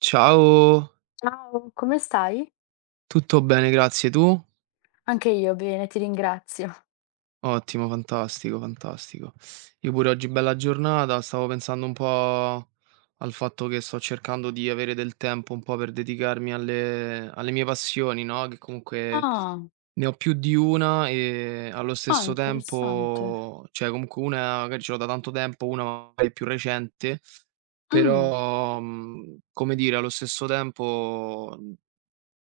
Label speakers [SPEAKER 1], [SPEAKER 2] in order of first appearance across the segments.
[SPEAKER 1] Ciao,
[SPEAKER 2] Ciao, come stai?
[SPEAKER 1] tutto bene, grazie. Tu?
[SPEAKER 2] Anche io bene, ti ringrazio.
[SPEAKER 1] Ottimo, fantastico, fantastico. Io pure oggi bella giornata, stavo pensando un po' al fatto che sto cercando di avere del tempo un po' per dedicarmi alle mie passioni, no? Che comunque
[SPEAKER 2] Ah,
[SPEAKER 1] ne ho più di una e allo stesso
[SPEAKER 2] interessante.
[SPEAKER 1] tempo, cioè comunque una magari ce l'ho da tanto tempo, una magari è più recente,
[SPEAKER 2] Mh,
[SPEAKER 1] però, come dire, allo stesso tempo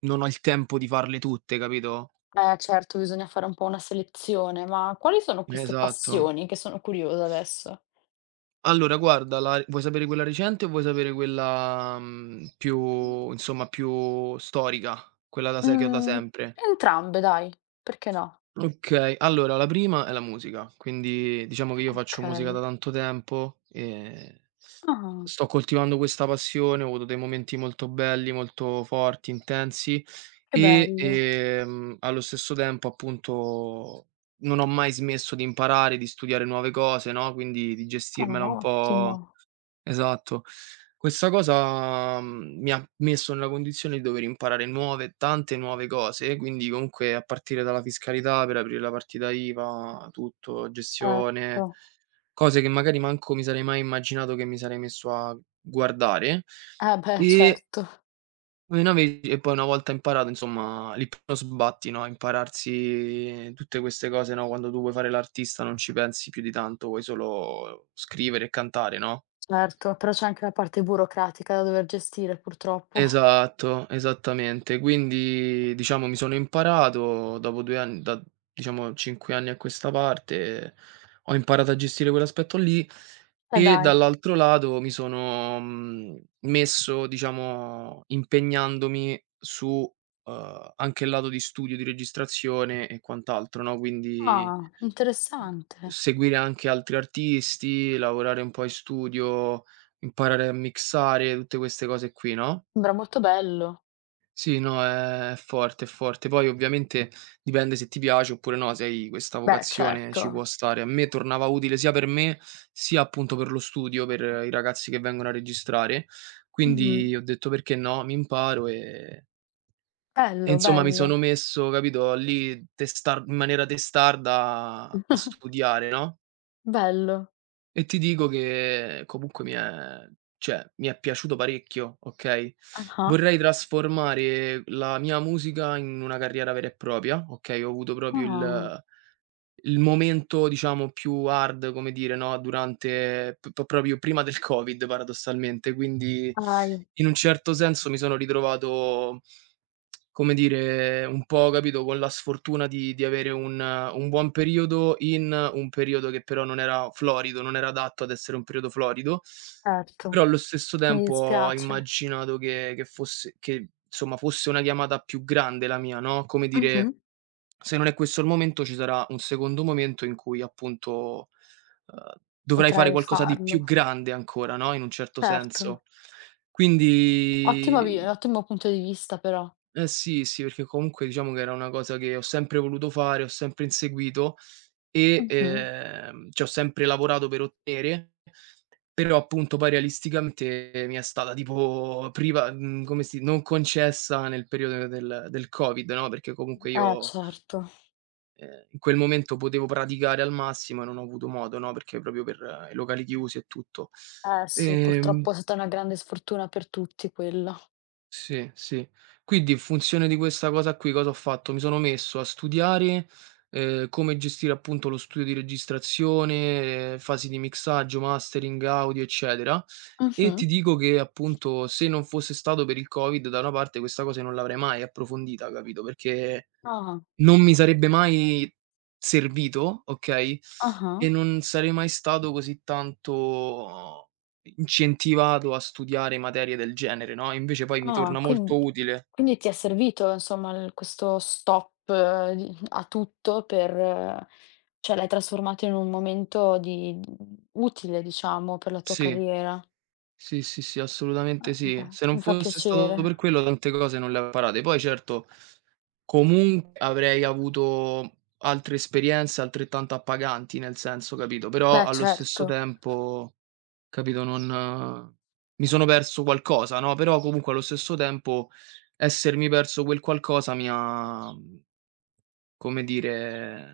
[SPEAKER 1] non ho il tempo di farle tutte, capito?
[SPEAKER 2] eh certo, bisogna fare un po' una selezione, ma quali sono queste
[SPEAKER 1] Esatto.
[SPEAKER 2] passioni? Che sono curiosa adesso.
[SPEAKER 1] Allora guarda, la vuoi sapere quella recente o vuoi sapere quella, più insomma più storica? Quella da se che ho da
[SPEAKER 2] Mhmm,
[SPEAKER 1] sempre.
[SPEAKER 2] Entrambe dai, perché no?
[SPEAKER 1] Okay, allora la prima è la musica, quindi diciamo che io faccio musica
[SPEAKER 2] Okay.
[SPEAKER 1] da tanto tempo e
[SPEAKER 2] Ah,
[SPEAKER 1] sto coltivando questa passione, ho avuto dei momenti molto belli, molto forti, intensi
[SPEAKER 2] che
[SPEAKER 1] e,
[SPEAKER 2] bello.
[SPEAKER 1] allo stesso tempo appunto non ho mai smesso di imparare, di studiare nuove cose, no, quindi di
[SPEAKER 2] Ah,
[SPEAKER 1] gestirmela un
[SPEAKER 2] ottimo.
[SPEAKER 1] po'. Esatto. Questa cosa, mi ha messo nella condizione di dover imparare nuove tante nuove cose, quindi comunque a partire dalla fiscalità per aprire la partita IVA, tutto, gestione,
[SPEAKER 2] Certo.
[SPEAKER 1] cose che magari manco mi sarei mai immaginato che mi sarei messo a guardare.
[SPEAKER 2] Eh beh,
[SPEAKER 1] E
[SPEAKER 2] certo,
[SPEAKER 1] una ve e poi una volta imparato insomma, lì proprio sbatti, no, impararsi tutte queste cose, no, quando tu vuoi fare l'artista non ci pensi più di tanto, vuoi solo scrivere e cantare, no?
[SPEAKER 2] certo, però c'è anche la parte burocratica da dover gestire purtroppo.
[SPEAKER 1] Esatto, esattamente. Quindi diciamo mi sono imparato dopo 2 ann da diciamo 5 anni a questa parte, ho imparato a gestire quell'aspetto lì
[SPEAKER 2] E
[SPEAKER 1] e
[SPEAKER 2] dai.
[SPEAKER 1] dall'altro lato mi sono, messo diciamo impegnandomi su, anche il lato di studio, di registrazione e quant'altro, no, quindi
[SPEAKER 2] Ah, interessante.
[SPEAKER 1] seguire anche altri artisti, lavorare un po' in studio, imparare a mixare, tutte queste cose qui, no?
[SPEAKER 2] Sembra molto bello.
[SPEAKER 1] Sì, no, è forte, è forte. Poi ovviamente dipende se ti piace oppure no, se hai questa
[SPEAKER 2] Beh,
[SPEAKER 1] vocazione ci può
[SPEAKER 2] certo.
[SPEAKER 1] stare. A me tornava utile sia per me, sia appunto per lo studio, per i ragazzi che vengono a registrare.
[SPEAKER 2] Mh-mh.
[SPEAKER 1] Quindi ho detto: "Perché no, mi imparo" e insomma mi sono
[SPEAKER 2] Bello.
[SPEAKER 1] messo, capito, lì testar in maniera testarda a studiare, no?
[SPEAKER 2] Bello.
[SPEAKER 1] E ti dico che comunque mi è cioè, mi è piaciuto parecchio, okay,
[SPEAKER 2] Ah-ah.
[SPEAKER 1] vorrei trasformare la mia musica in una carriera vera e propria, okay, ho avuto proprio
[SPEAKER 2] Ah.
[SPEAKER 1] il momento diciamo più hard, come dire, no, durante p p proprio prima del Covid paradossalmente, quindi
[SPEAKER 2] Dai,
[SPEAKER 1] in un certo senso mi sono ritrovato come dire, un po', capito, con la sfortuna di avere un buon periodo in un periodo che però non era florido, non era adatto ad essere un periodo florido,
[SPEAKER 2] certo.
[SPEAKER 1] però allo stesso
[SPEAKER 2] Mi
[SPEAKER 1] tempo ho
[SPEAKER 2] dispiace.
[SPEAKER 1] immaginato che fosse che insomma fosse una chiamata più grande la mia, no, come
[SPEAKER 2] Mh-mh.
[SPEAKER 1] dire, se non è questo il momento ci sarà un secondo momento in cui appunto, uhm, dovrai fare
[SPEAKER 2] Potrei
[SPEAKER 1] qualcosa di
[SPEAKER 2] farlo.
[SPEAKER 1] più grande ancora, no, in un certo
[SPEAKER 2] Certo.
[SPEAKER 1] senso.
[SPEAKER 2] Ottima vi
[SPEAKER 1] Quindi
[SPEAKER 2] ottimo punto di vista però.
[SPEAKER 1] eh sì, sì, perché comunque diciamo che era una cosa che ho sempre voluto fare, ho sempre inseguito e,
[SPEAKER 2] Mh-mh.
[SPEAKER 1] ci ho sempre lavorato per ottenere, però appunto poi realisticamente mi è stata tipo priva come si non concessa nel periodo del Covid, no, perché comunque io,
[SPEAKER 2] Certo.
[SPEAKER 1] in quel momento potevo praticare al massimo e non ho avuto modo, no, perché proprio per i locali chiusi e tutto.
[SPEAKER 2] Sì,
[SPEAKER 1] Ehm
[SPEAKER 2] purtroppo è stata una grande sfortuna per tutti quella.
[SPEAKER 1] Sì, sì. Quindi in funzione di questa cosa qui, cosa ho fatto? Mi sono messo a studiare, come gestire appunto lo studio di registrazione, fasi di mixaggio, mastering, audio, eccetera, e ti
[SPEAKER 2] Mh-mh.
[SPEAKER 1] dico che appunto se non fosse stato per il Covid da una parte questa cosa non l'avrei mai approfondita, capito, perché
[SPEAKER 2] Ah.
[SPEAKER 1] non mi sarebbe mai servito, okay,
[SPEAKER 2] Ah-ah.
[SPEAKER 1] e non sarei mai stato così tanto incentivato a studiare materie del genere, no, invece poi mi
[SPEAKER 2] Ah,
[SPEAKER 1] torna
[SPEAKER 2] quin
[SPEAKER 1] molto utile.
[SPEAKER 2] quindi ti è servito insomma il questo stop di a tutto per cioè l'hai trasformato in un momento di utile diciamo per la tua
[SPEAKER 1] Sì,
[SPEAKER 2] carriera.
[SPEAKER 1] sì, sì, sì, assolutamente
[SPEAKER 2] Ah,
[SPEAKER 1] sì.
[SPEAKER 2] beh,
[SPEAKER 1] Se non
[SPEAKER 2] mi fa
[SPEAKER 1] fosse
[SPEAKER 2] piacere.
[SPEAKER 1] stato per quello tante cose non le avrei imparate. Poi certo, comunque avrei avuto altre esperienze altrettanto appaganti, nel senso, capito, però
[SPEAKER 2] Beh,
[SPEAKER 1] allo stesso
[SPEAKER 2] certo,
[SPEAKER 1] tempo. Capito, non mi sono perso qualcosa, no, però comunque allo stesso tempo essermi perso quel qualcosa mi ha, come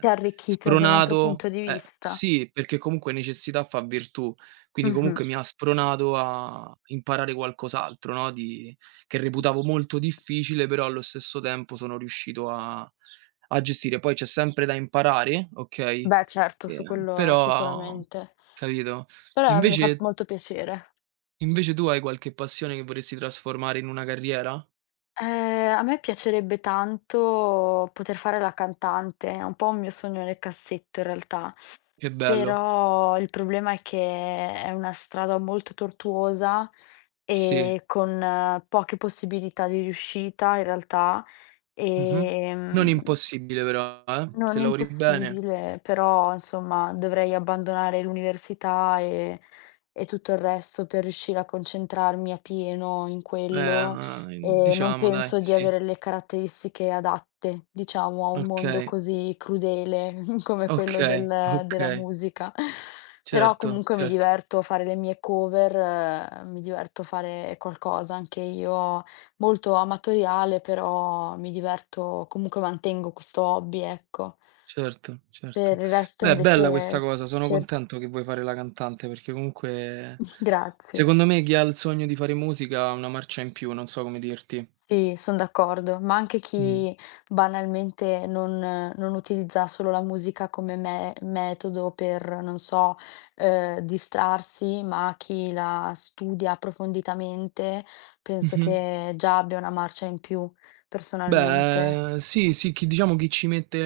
[SPEAKER 2] ti ha arricchito da un altro
[SPEAKER 1] spronato
[SPEAKER 2] punto di vista.
[SPEAKER 1] sì, perché comunque necessità fa virtù, quindi
[SPEAKER 2] Mh-mh.
[SPEAKER 1] comunque mi ha spronato a imparare qualcos'altro, no, di che reputavo molto difficile, però allo stesso tempo sono riuscito a a gestire. Poi c'è sempre da imparare, okay,
[SPEAKER 2] Beh, certo, su quello
[SPEAKER 1] però
[SPEAKER 2] sicuramente.
[SPEAKER 1] capito?
[SPEAKER 2] Però mi fa
[SPEAKER 1] Invece
[SPEAKER 2] molto piacere.
[SPEAKER 1] Invece tu hai qualche passione che vorresti trasformare in una carriera?
[SPEAKER 2] A me piacerebbe tanto poter fare la cantante, è un po' un mio sogno nel cassetto in realtà.
[SPEAKER 1] Che bello.
[SPEAKER 2] Però il problema è che è una strada molto tortuosa
[SPEAKER 1] Sì.
[SPEAKER 2] e con poche possibilità di riuscita in realtà,
[SPEAKER 1] Mh-mh. Non
[SPEAKER 2] ehm
[SPEAKER 1] impossibile però, se
[SPEAKER 2] non è
[SPEAKER 1] lavori bene.
[SPEAKER 2] impossibile, però insomma dovrei abbandonare l'università e tutto il resto per riuscire a concentrarmi a pieno in quello e non
[SPEAKER 1] Diciamo dai,
[SPEAKER 2] penso di
[SPEAKER 1] sì.
[SPEAKER 2] avere le caratteristiche adatte, diciamo, a un mondo
[SPEAKER 1] Okay,
[SPEAKER 2] così crudele come quello
[SPEAKER 1] okay,
[SPEAKER 2] della
[SPEAKER 1] okay.
[SPEAKER 2] musica. Però
[SPEAKER 1] Certo,
[SPEAKER 2] comunque mi
[SPEAKER 1] certo,
[SPEAKER 2] diverto a fare le mie cover, mi diverto a fare qualcosa anche io. Molto amatoriale, però mi diverto, comunque mantengo questo hobby, ecco.
[SPEAKER 1] certo,
[SPEAKER 2] Per
[SPEAKER 1] certo.
[SPEAKER 2] il resto
[SPEAKER 1] Beh, bella questa
[SPEAKER 2] invece
[SPEAKER 1] cosa, sono
[SPEAKER 2] cer
[SPEAKER 1] contento che vuoi fare la cantante perché comunque
[SPEAKER 2] grazie.
[SPEAKER 1] secondo me chi ha il sogno di fare musica ha una marcia in più, non so come dirti.
[SPEAKER 2] Sì, son d'accordo, ma anche
[SPEAKER 1] Mh.
[SPEAKER 2] chi banalmente non utilizza solo la musica come me metodo per, non so, distrarsi, ma chi la studia approfonditamente, penso
[SPEAKER 1] Mh-mh.
[SPEAKER 2] che già abbia una marcia in più, personalmente.
[SPEAKER 1] Beh, sì, sì, chi diciamo chi ci mette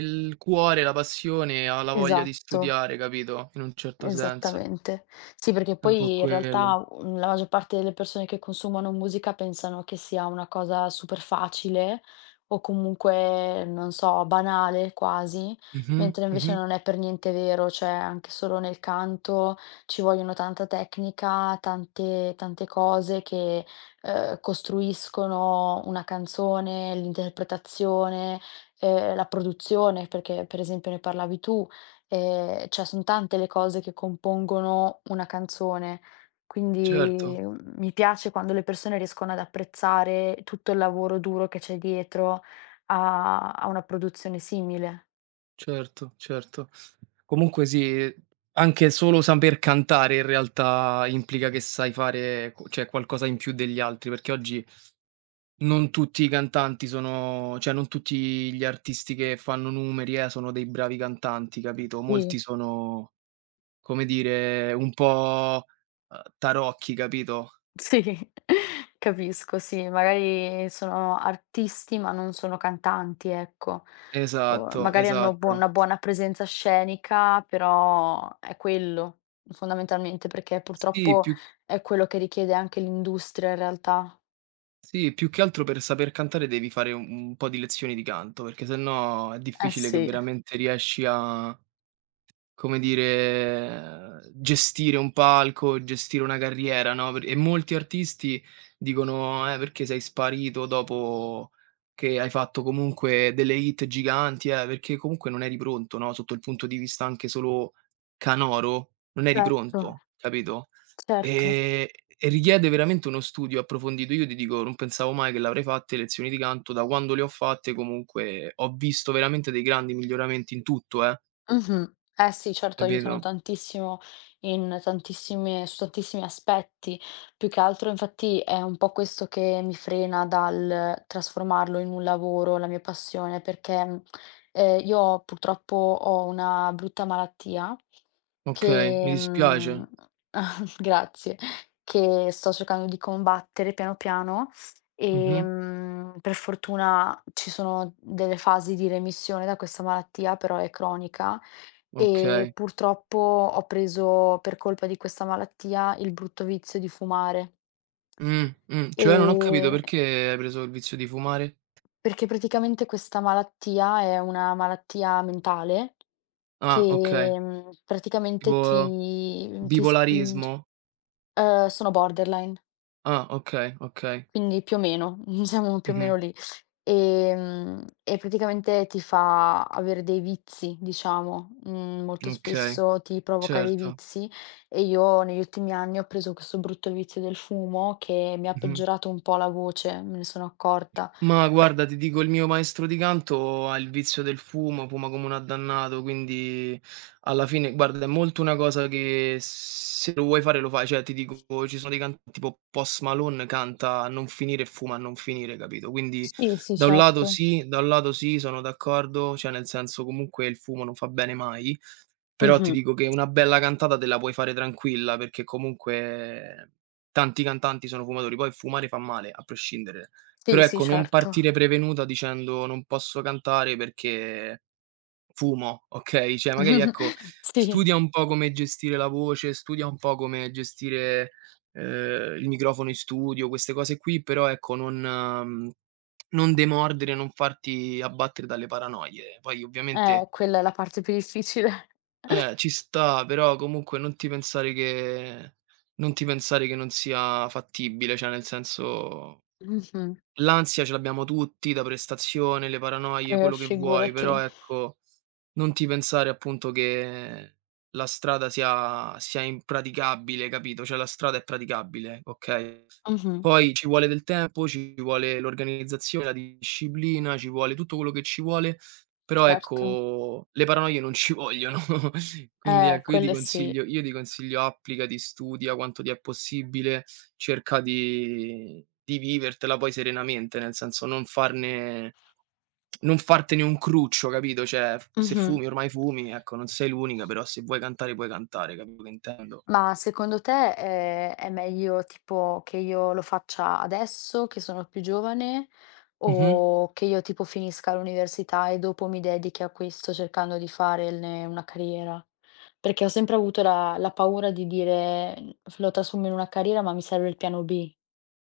[SPEAKER 1] il cuore, la passione, ha la voglia di
[SPEAKER 2] Esatto.
[SPEAKER 1] studiare, capito, in un certo senso.
[SPEAKER 2] Esattamente. Sì, perché
[SPEAKER 1] È un po'
[SPEAKER 2] poi in
[SPEAKER 1] quello.
[SPEAKER 2] realtà, la maggior parte delle persone che consumano musica pensano che sia una cosa super facile o comunque, non so, banale quasi,
[SPEAKER 1] Mh-mh,
[SPEAKER 2] mentre invece
[SPEAKER 1] mh-mh.
[SPEAKER 2] non è per niente vero, cioè anche solo nel canto ci vogliono tanta tecnica, tante cose che, costruiscono una canzone, l'interpretazione, la produzione, perché per esempio ne parlavi tu. Cioè son tante le cose che compongono una canzone, quindi,
[SPEAKER 1] Certo,
[SPEAKER 2] mi piace quando le persone riescono ad apprezzare tutto il lavoro duro che c'è dietro a una produzione simile.
[SPEAKER 1] certo, certo. Comunque sì, anche solo saper cantare in realtà implica che sai fare co cioè qualcosa in più degli altri, perché oggi non tutti i cantanti sono cioè non tutti gli artisti che fanno numeri, sono dei bravi cantanti, capito,
[SPEAKER 2] Sì.
[SPEAKER 1] molti sono. Come dire, un po', tarocchi, capito?
[SPEAKER 2] Sì, capisco, sì, magari sono artisti, ma non sono cantanti, ecco. O
[SPEAKER 1] Esatto,
[SPEAKER 2] magari hanno bu
[SPEAKER 1] esatto.
[SPEAKER 2] una buona presenza scenica, però è quello, fondamentalmente, perché
[SPEAKER 1] Sì,
[SPEAKER 2] purtroppo
[SPEAKER 1] più
[SPEAKER 2] è quello che richiede anche l'industria in realtà.
[SPEAKER 1] sì, più che altro per saper cantare devi fare un po' di lezioni di canto, perché sennò è
[SPEAKER 2] Eh
[SPEAKER 1] difficile che
[SPEAKER 2] sì.
[SPEAKER 1] veramente riesci a, come dire, gestire un palco, gestire una carriera, no, per e molti artisti dicono: perché sei sparito dopo che hai fatto comunque delle hit giganti, perché comunque non eri pronto, no, sotto il punto di vista anche solo canoro, non eri
[SPEAKER 2] Certo,
[SPEAKER 1] pronto", capito?
[SPEAKER 2] certo.
[SPEAKER 1] Ehm, e richiede veramente uno studio approfondito. Io ti dico, non pensavo mai che l'avrei fatte le lezioni di canto, da quando le ho fatte comunque ho visto veramente dei grandi miglioramenti in tutto,
[SPEAKER 2] Mh-mh. Eh sì, certo, aiutano
[SPEAKER 1] capito?
[SPEAKER 2] tantissimo in tantissime su tantissimi aspetti. Più che altro infatti è un po' questo che mi frena dal trasformarlo in un lavoro, la mia passione, perché, io purtroppo ho una brutta malattia
[SPEAKER 1] Okay, mi
[SPEAKER 2] che,
[SPEAKER 1] dispiace.
[SPEAKER 2] mhmm grazie, che sto cercando di combattere piano piano,
[SPEAKER 1] Mh-mh.
[SPEAKER 2] per fortuna ci sono delle fasi di remissione da questa malattia, però è cronica e
[SPEAKER 1] Okay.
[SPEAKER 2] purtroppo ho preso, per colpa di questa malattia, il brutto vizio di fumare.
[SPEAKER 1] Cioè, non ho capito
[SPEAKER 2] Ehm,
[SPEAKER 1] perché hai preso il vizio di fumare?
[SPEAKER 2] perché praticamente questa malattia è una malattia mentale che,
[SPEAKER 1] Ah, okay.
[SPEAKER 2] praticamente
[SPEAKER 1] Tipo
[SPEAKER 2] ti spinge
[SPEAKER 1] bipolarismo?
[SPEAKER 2] sono borderline,
[SPEAKER 1] Ah, okay, okay.
[SPEAKER 2] quindi più o meno, siamo più o meno
[SPEAKER 1] Mh-mh.
[SPEAKER 2] lì. E praticamente ti fa avere dei vizi, diciamo, molto
[SPEAKER 1] Okay,
[SPEAKER 2] spesso ti provoca dei
[SPEAKER 1] certo.
[SPEAKER 2] vizi e io negli ultimi anni ho preso questo brutto vizio del fumo che mi ha
[SPEAKER 1] Mh-mh.
[SPEAKER 2] peggiorato un po' la voce, me ne sono accorta.
[SPEAKER 1] Ma guarda, ti dico, il mio maestro di canto ha il vizio del fumo, fuma come un addannato, quindi alla fine, guarda, è molto una cosa che se lo vuoi fare lo fai, cioè ti dico, ci sono dei cantanti tipo Post Malone canta a non finire e fuma a non finire, capito? Quindi
[SPEAKER 2] Sì, sì,
[SPEAKER 1] da un lato
[SPEAKER 2] certo.
[SPEAKER 1] sì, da un lato sì, sono d'accordo, cioè nel senso comunque il fumo non fa bene mai, però ti
[SPEAKER 2] Mh-mh.
[SPEAKER 1] dico che una bella cantata te la puoi fare tranquilla, perché comunque tanti cantanti sono fumatori, poi fumare fa male, a prescindere.
[SPEAKER 2] Sì,
[SPEAKER 1] Però
[SPEAKER 2] sì,
[SPEAKER 1] ecco, non
[SPEAKER 2] certo.
[SPEAKER 1] partire prevenuta dicendo: "Non posso cantare perché fumo", okay? Cioè magari ecco,
[SPEAKER 2] Sì,
[SPEAKER 1] studia un po' come gestire la voce, studia un po' come gestire, il microfono in studio, queste cose qui, però ecco non non demordere, non farti abbattere dalle paranoie. Poi ovviamente
[SPEAKER 2] quella è la parte più difficile.
[SPEAKER 1] ci sta, però comunque non ti pensare che non sia fattibile, cioè nel senso.
[SPEAKER 2] Mh-mh.
[SPEAKER 1] L'ansia ce l'abbiamo tutti da prestazione, le paranoie, quello che vuoi, però
[SPEAKER 2] Figurati.
[SPEAKER 1] ecco, non ti pensare appunto che la strada sia sia impraticabile, capito, cioè la strada è praticabile, okay,
[SPEAKER 2] Mh-mh.
[SPEAKER 1] poi ci vuole del tempo, ci vuole l'organizzazione, la disciplina, ci vuole tutto quello che ci vuole, però
[SPEAKER 2] Certo.
[SPEAKER 1] ecco le paranoie non ci vogliono. Quindi ecco,
[SPEAKER 2] Quello sì.
[SPEAKER 1] io ti consiglio applicati, studia quanto ti è possibile, cerca di vivertela poi serenamente, nel senso non fartene un cruccio, capito, cioè f se
[SPEAKER 2] Mh-mh.
[SPEAKER 1] fumi ormai fumi, ecco, non sei l'unica, però se vuoi cantare puoi cantare, capito che intendo?
[SPEAKER 2] Ma secondo te, è meglio tipo che io lo faccia adesso, che sono più giovane,
[SPEAKER 1] Mh-mh.
[SPEAKER 2] o che io tipo finisca l'università e dopo mi dedichi a questo cercando di farne una carriera? Perché ho sempre avuto la paura di dire: "Mhmm, f lo trasformo in una carriera, ma mi serve il piano B".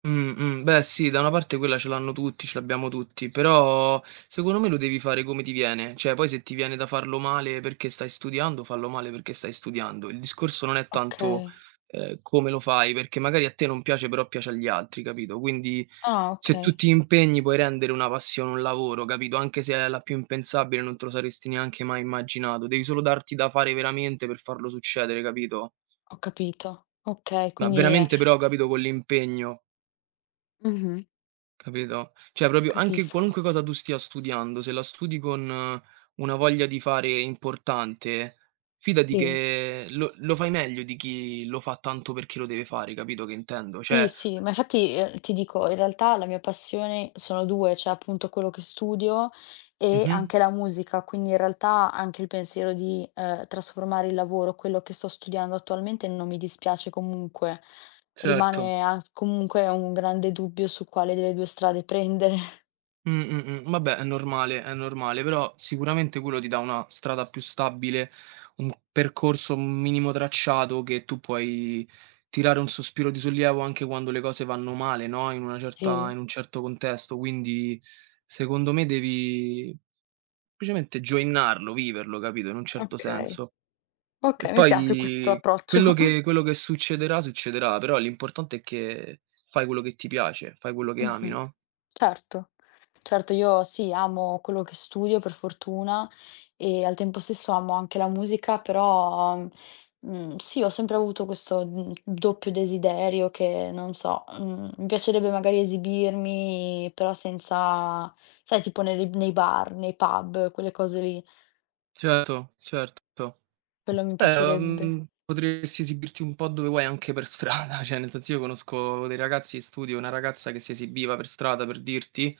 [SPEAKER 1] Beh sì, da una parte quella ce l'hanno tutti, ce l'abbiamo tutti, però secondo me lo devi fare come ti viene, cioè poi se ti viene da farlo male perché stai studiando, fallo male perché stai studiando. Il discorso non è tanto,
[SPEAKER 2] Okay.
[SPEAKER 1] come lo fai, perché magari a te non piace, però piace agli altri, capito? Quindi
[SPEAKER 2] Ah
[SPEAKER 1] se tu
[SPEAKER 2] okay,
[SPEAKER 1] ti impegni puoi rendere una passione un lavoro, capito? Anche se è la più impensabile, non te lo saresti neanche mai immaginato. Devi solo darti da fare veramente per farlo succedere, capito?
[SPEAKER 2] ho capito. Okay,
[SPEAKER 1] Ma
[SPEAKER 2] quindi è
[SPEAKER 1] veramente però, capito, con l'impegno.
[SPEAKER 2] Mh-mh.
[SPEAKER 1] Capito? Cioè proprio anche
[SPEAKER 2] Capisco.
[SPEAKER 1] qualunque cosa tu stia studiando, se la studi con una voglia di fare importante, fidati
[SPEAKER 2] Sì.
[SPEAKER 1] che lo fai meglio di chi lo fa tanto perché lo deve fare, capito che intendo?
[SPEAKER 2] Sì,
[SPEAKER 1] Cioè
[SPEAKER 2] sì, ma infatti, ti dico, in realtà la mia passione sono 2, cioè appunto quello che studio e
[SPEAKER 1] mh-mh,
[SPEAKER 2] anche la musica, quindi in realtà anche il pensiero di, trasformare il lavoro, quello che sto studiando attualmente, non mi dispiace comunque.
[SPEAKER 1] certo.
[SPEAKER 2] Rimane a comunque un grande dubbio su quale delle 2 strade prendere.
[SPEAKER 1] Vabbè, è normale, però sicuramente quello ti dà una strada più stabile, un percorso, un minimo tracciato che tu puoi tirare un sospiro di sollievo anche quando le cose vanno male, no, in una
[SPEAKER 2] Sì,
[SPEAKER 1] certa in un certo contesto. Quindi secondo me devi semplicemente gioinnarlo, viverlo, capito, in un certo
[SPEAKER 2] okay,
[SPEAKER 1] senso. E
[SPEAKER 2] okay, mi piace questo
[SPEAKER 1] poi quello
[SPEAKER 2] approccio.
[SPEAKER 1] che quello che succederà, succederà, però l'importante è che fai quello che ti piace, fai quello che ami,
[SPEAKER 2] Mh-mh.
[SPEAKER 1] no?
[SPEAKER 2] Certo, certo io sì, amo quello che studio per fortuna e al tempo stesso amo anche la musica, però, sì, ho sempre avuto questo, doppio desiderio che non so, mi piacerebbe magari esibirmi, però senza sai tipo nelle nei bar, nei pub, quelle cose lì,
[SPEAKER 1] Certo, certo.
[SPEAKER 2] quello mi piacerebbe.
[SPEAKER 1] Potresti esibirti un po' dove vuoi anche per strada, cioè nel senso io conosco dei ragazzi in studio, una ragazza che si esibiva per strada per dirti,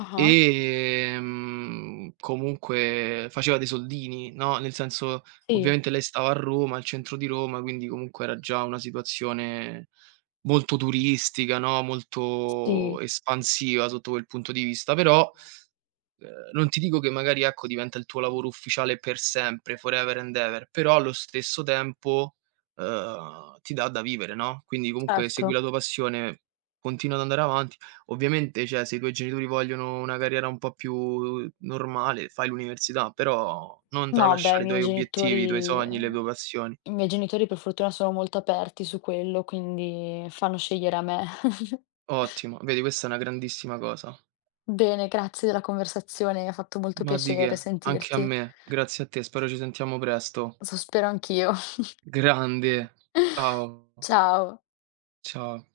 [SPEAKER 2] Ah-ah.
[SPEAKER 1] comunque faceva dei soldini, no, nel senso
[SPEAKER 2] Sì,
[SPEAKER 1] ovviamente lei stava a Roma, al centro di Roma, quindi comunque era già una situazione molto turistica, no, molto
[SPEAKER 2] sì,
[SPEAKER 1] espansiva sotto quel punto di vista, però. Non ti dico che magari, ecco, diventa il tuo lavoro ufficiale per sempre, forever and ever, però allo stesso tempo, ti dà da vivere, no, quindi comunque segui
[SPEAKER 2] certo.
[SPEAKER 1] la tua passione, continua ad andare avanti. Ovviamente, cioè, se i tuoi genitori vogliono una carriera un po' più normale, fai l'università, però non
[SPEAKER 2] No, beh,
[SPEAKER 1] tralasciare i tuoi obiettivi, i tuoi sogni, le tue passioni.
[SPEAKER 2] I miei genitori per fortuna sono molto aperti su quello, quindi fanno scegliere a me.
[SPEAKER 1] Ottimo, vedi questa è una grandissima cosa.
[SPEAKER 2] Bene, grazie della conversazione, ha fatto molto
[SPEAKER 1] Ma di
[SPEAKER 2] piacere
[SPEAKER 1] che, anche a
[SPEAKER 2] sentirti.
[SPEAKER 1] me. Grazie a te, spero ci sentiamo presto.
[SPEAKER 2] Lo so, spero anch'io.
[SPEAKER 1] Grande, ciao.
[SPEAKER 2] Ciao.
[SPEAKER 1] Ciao.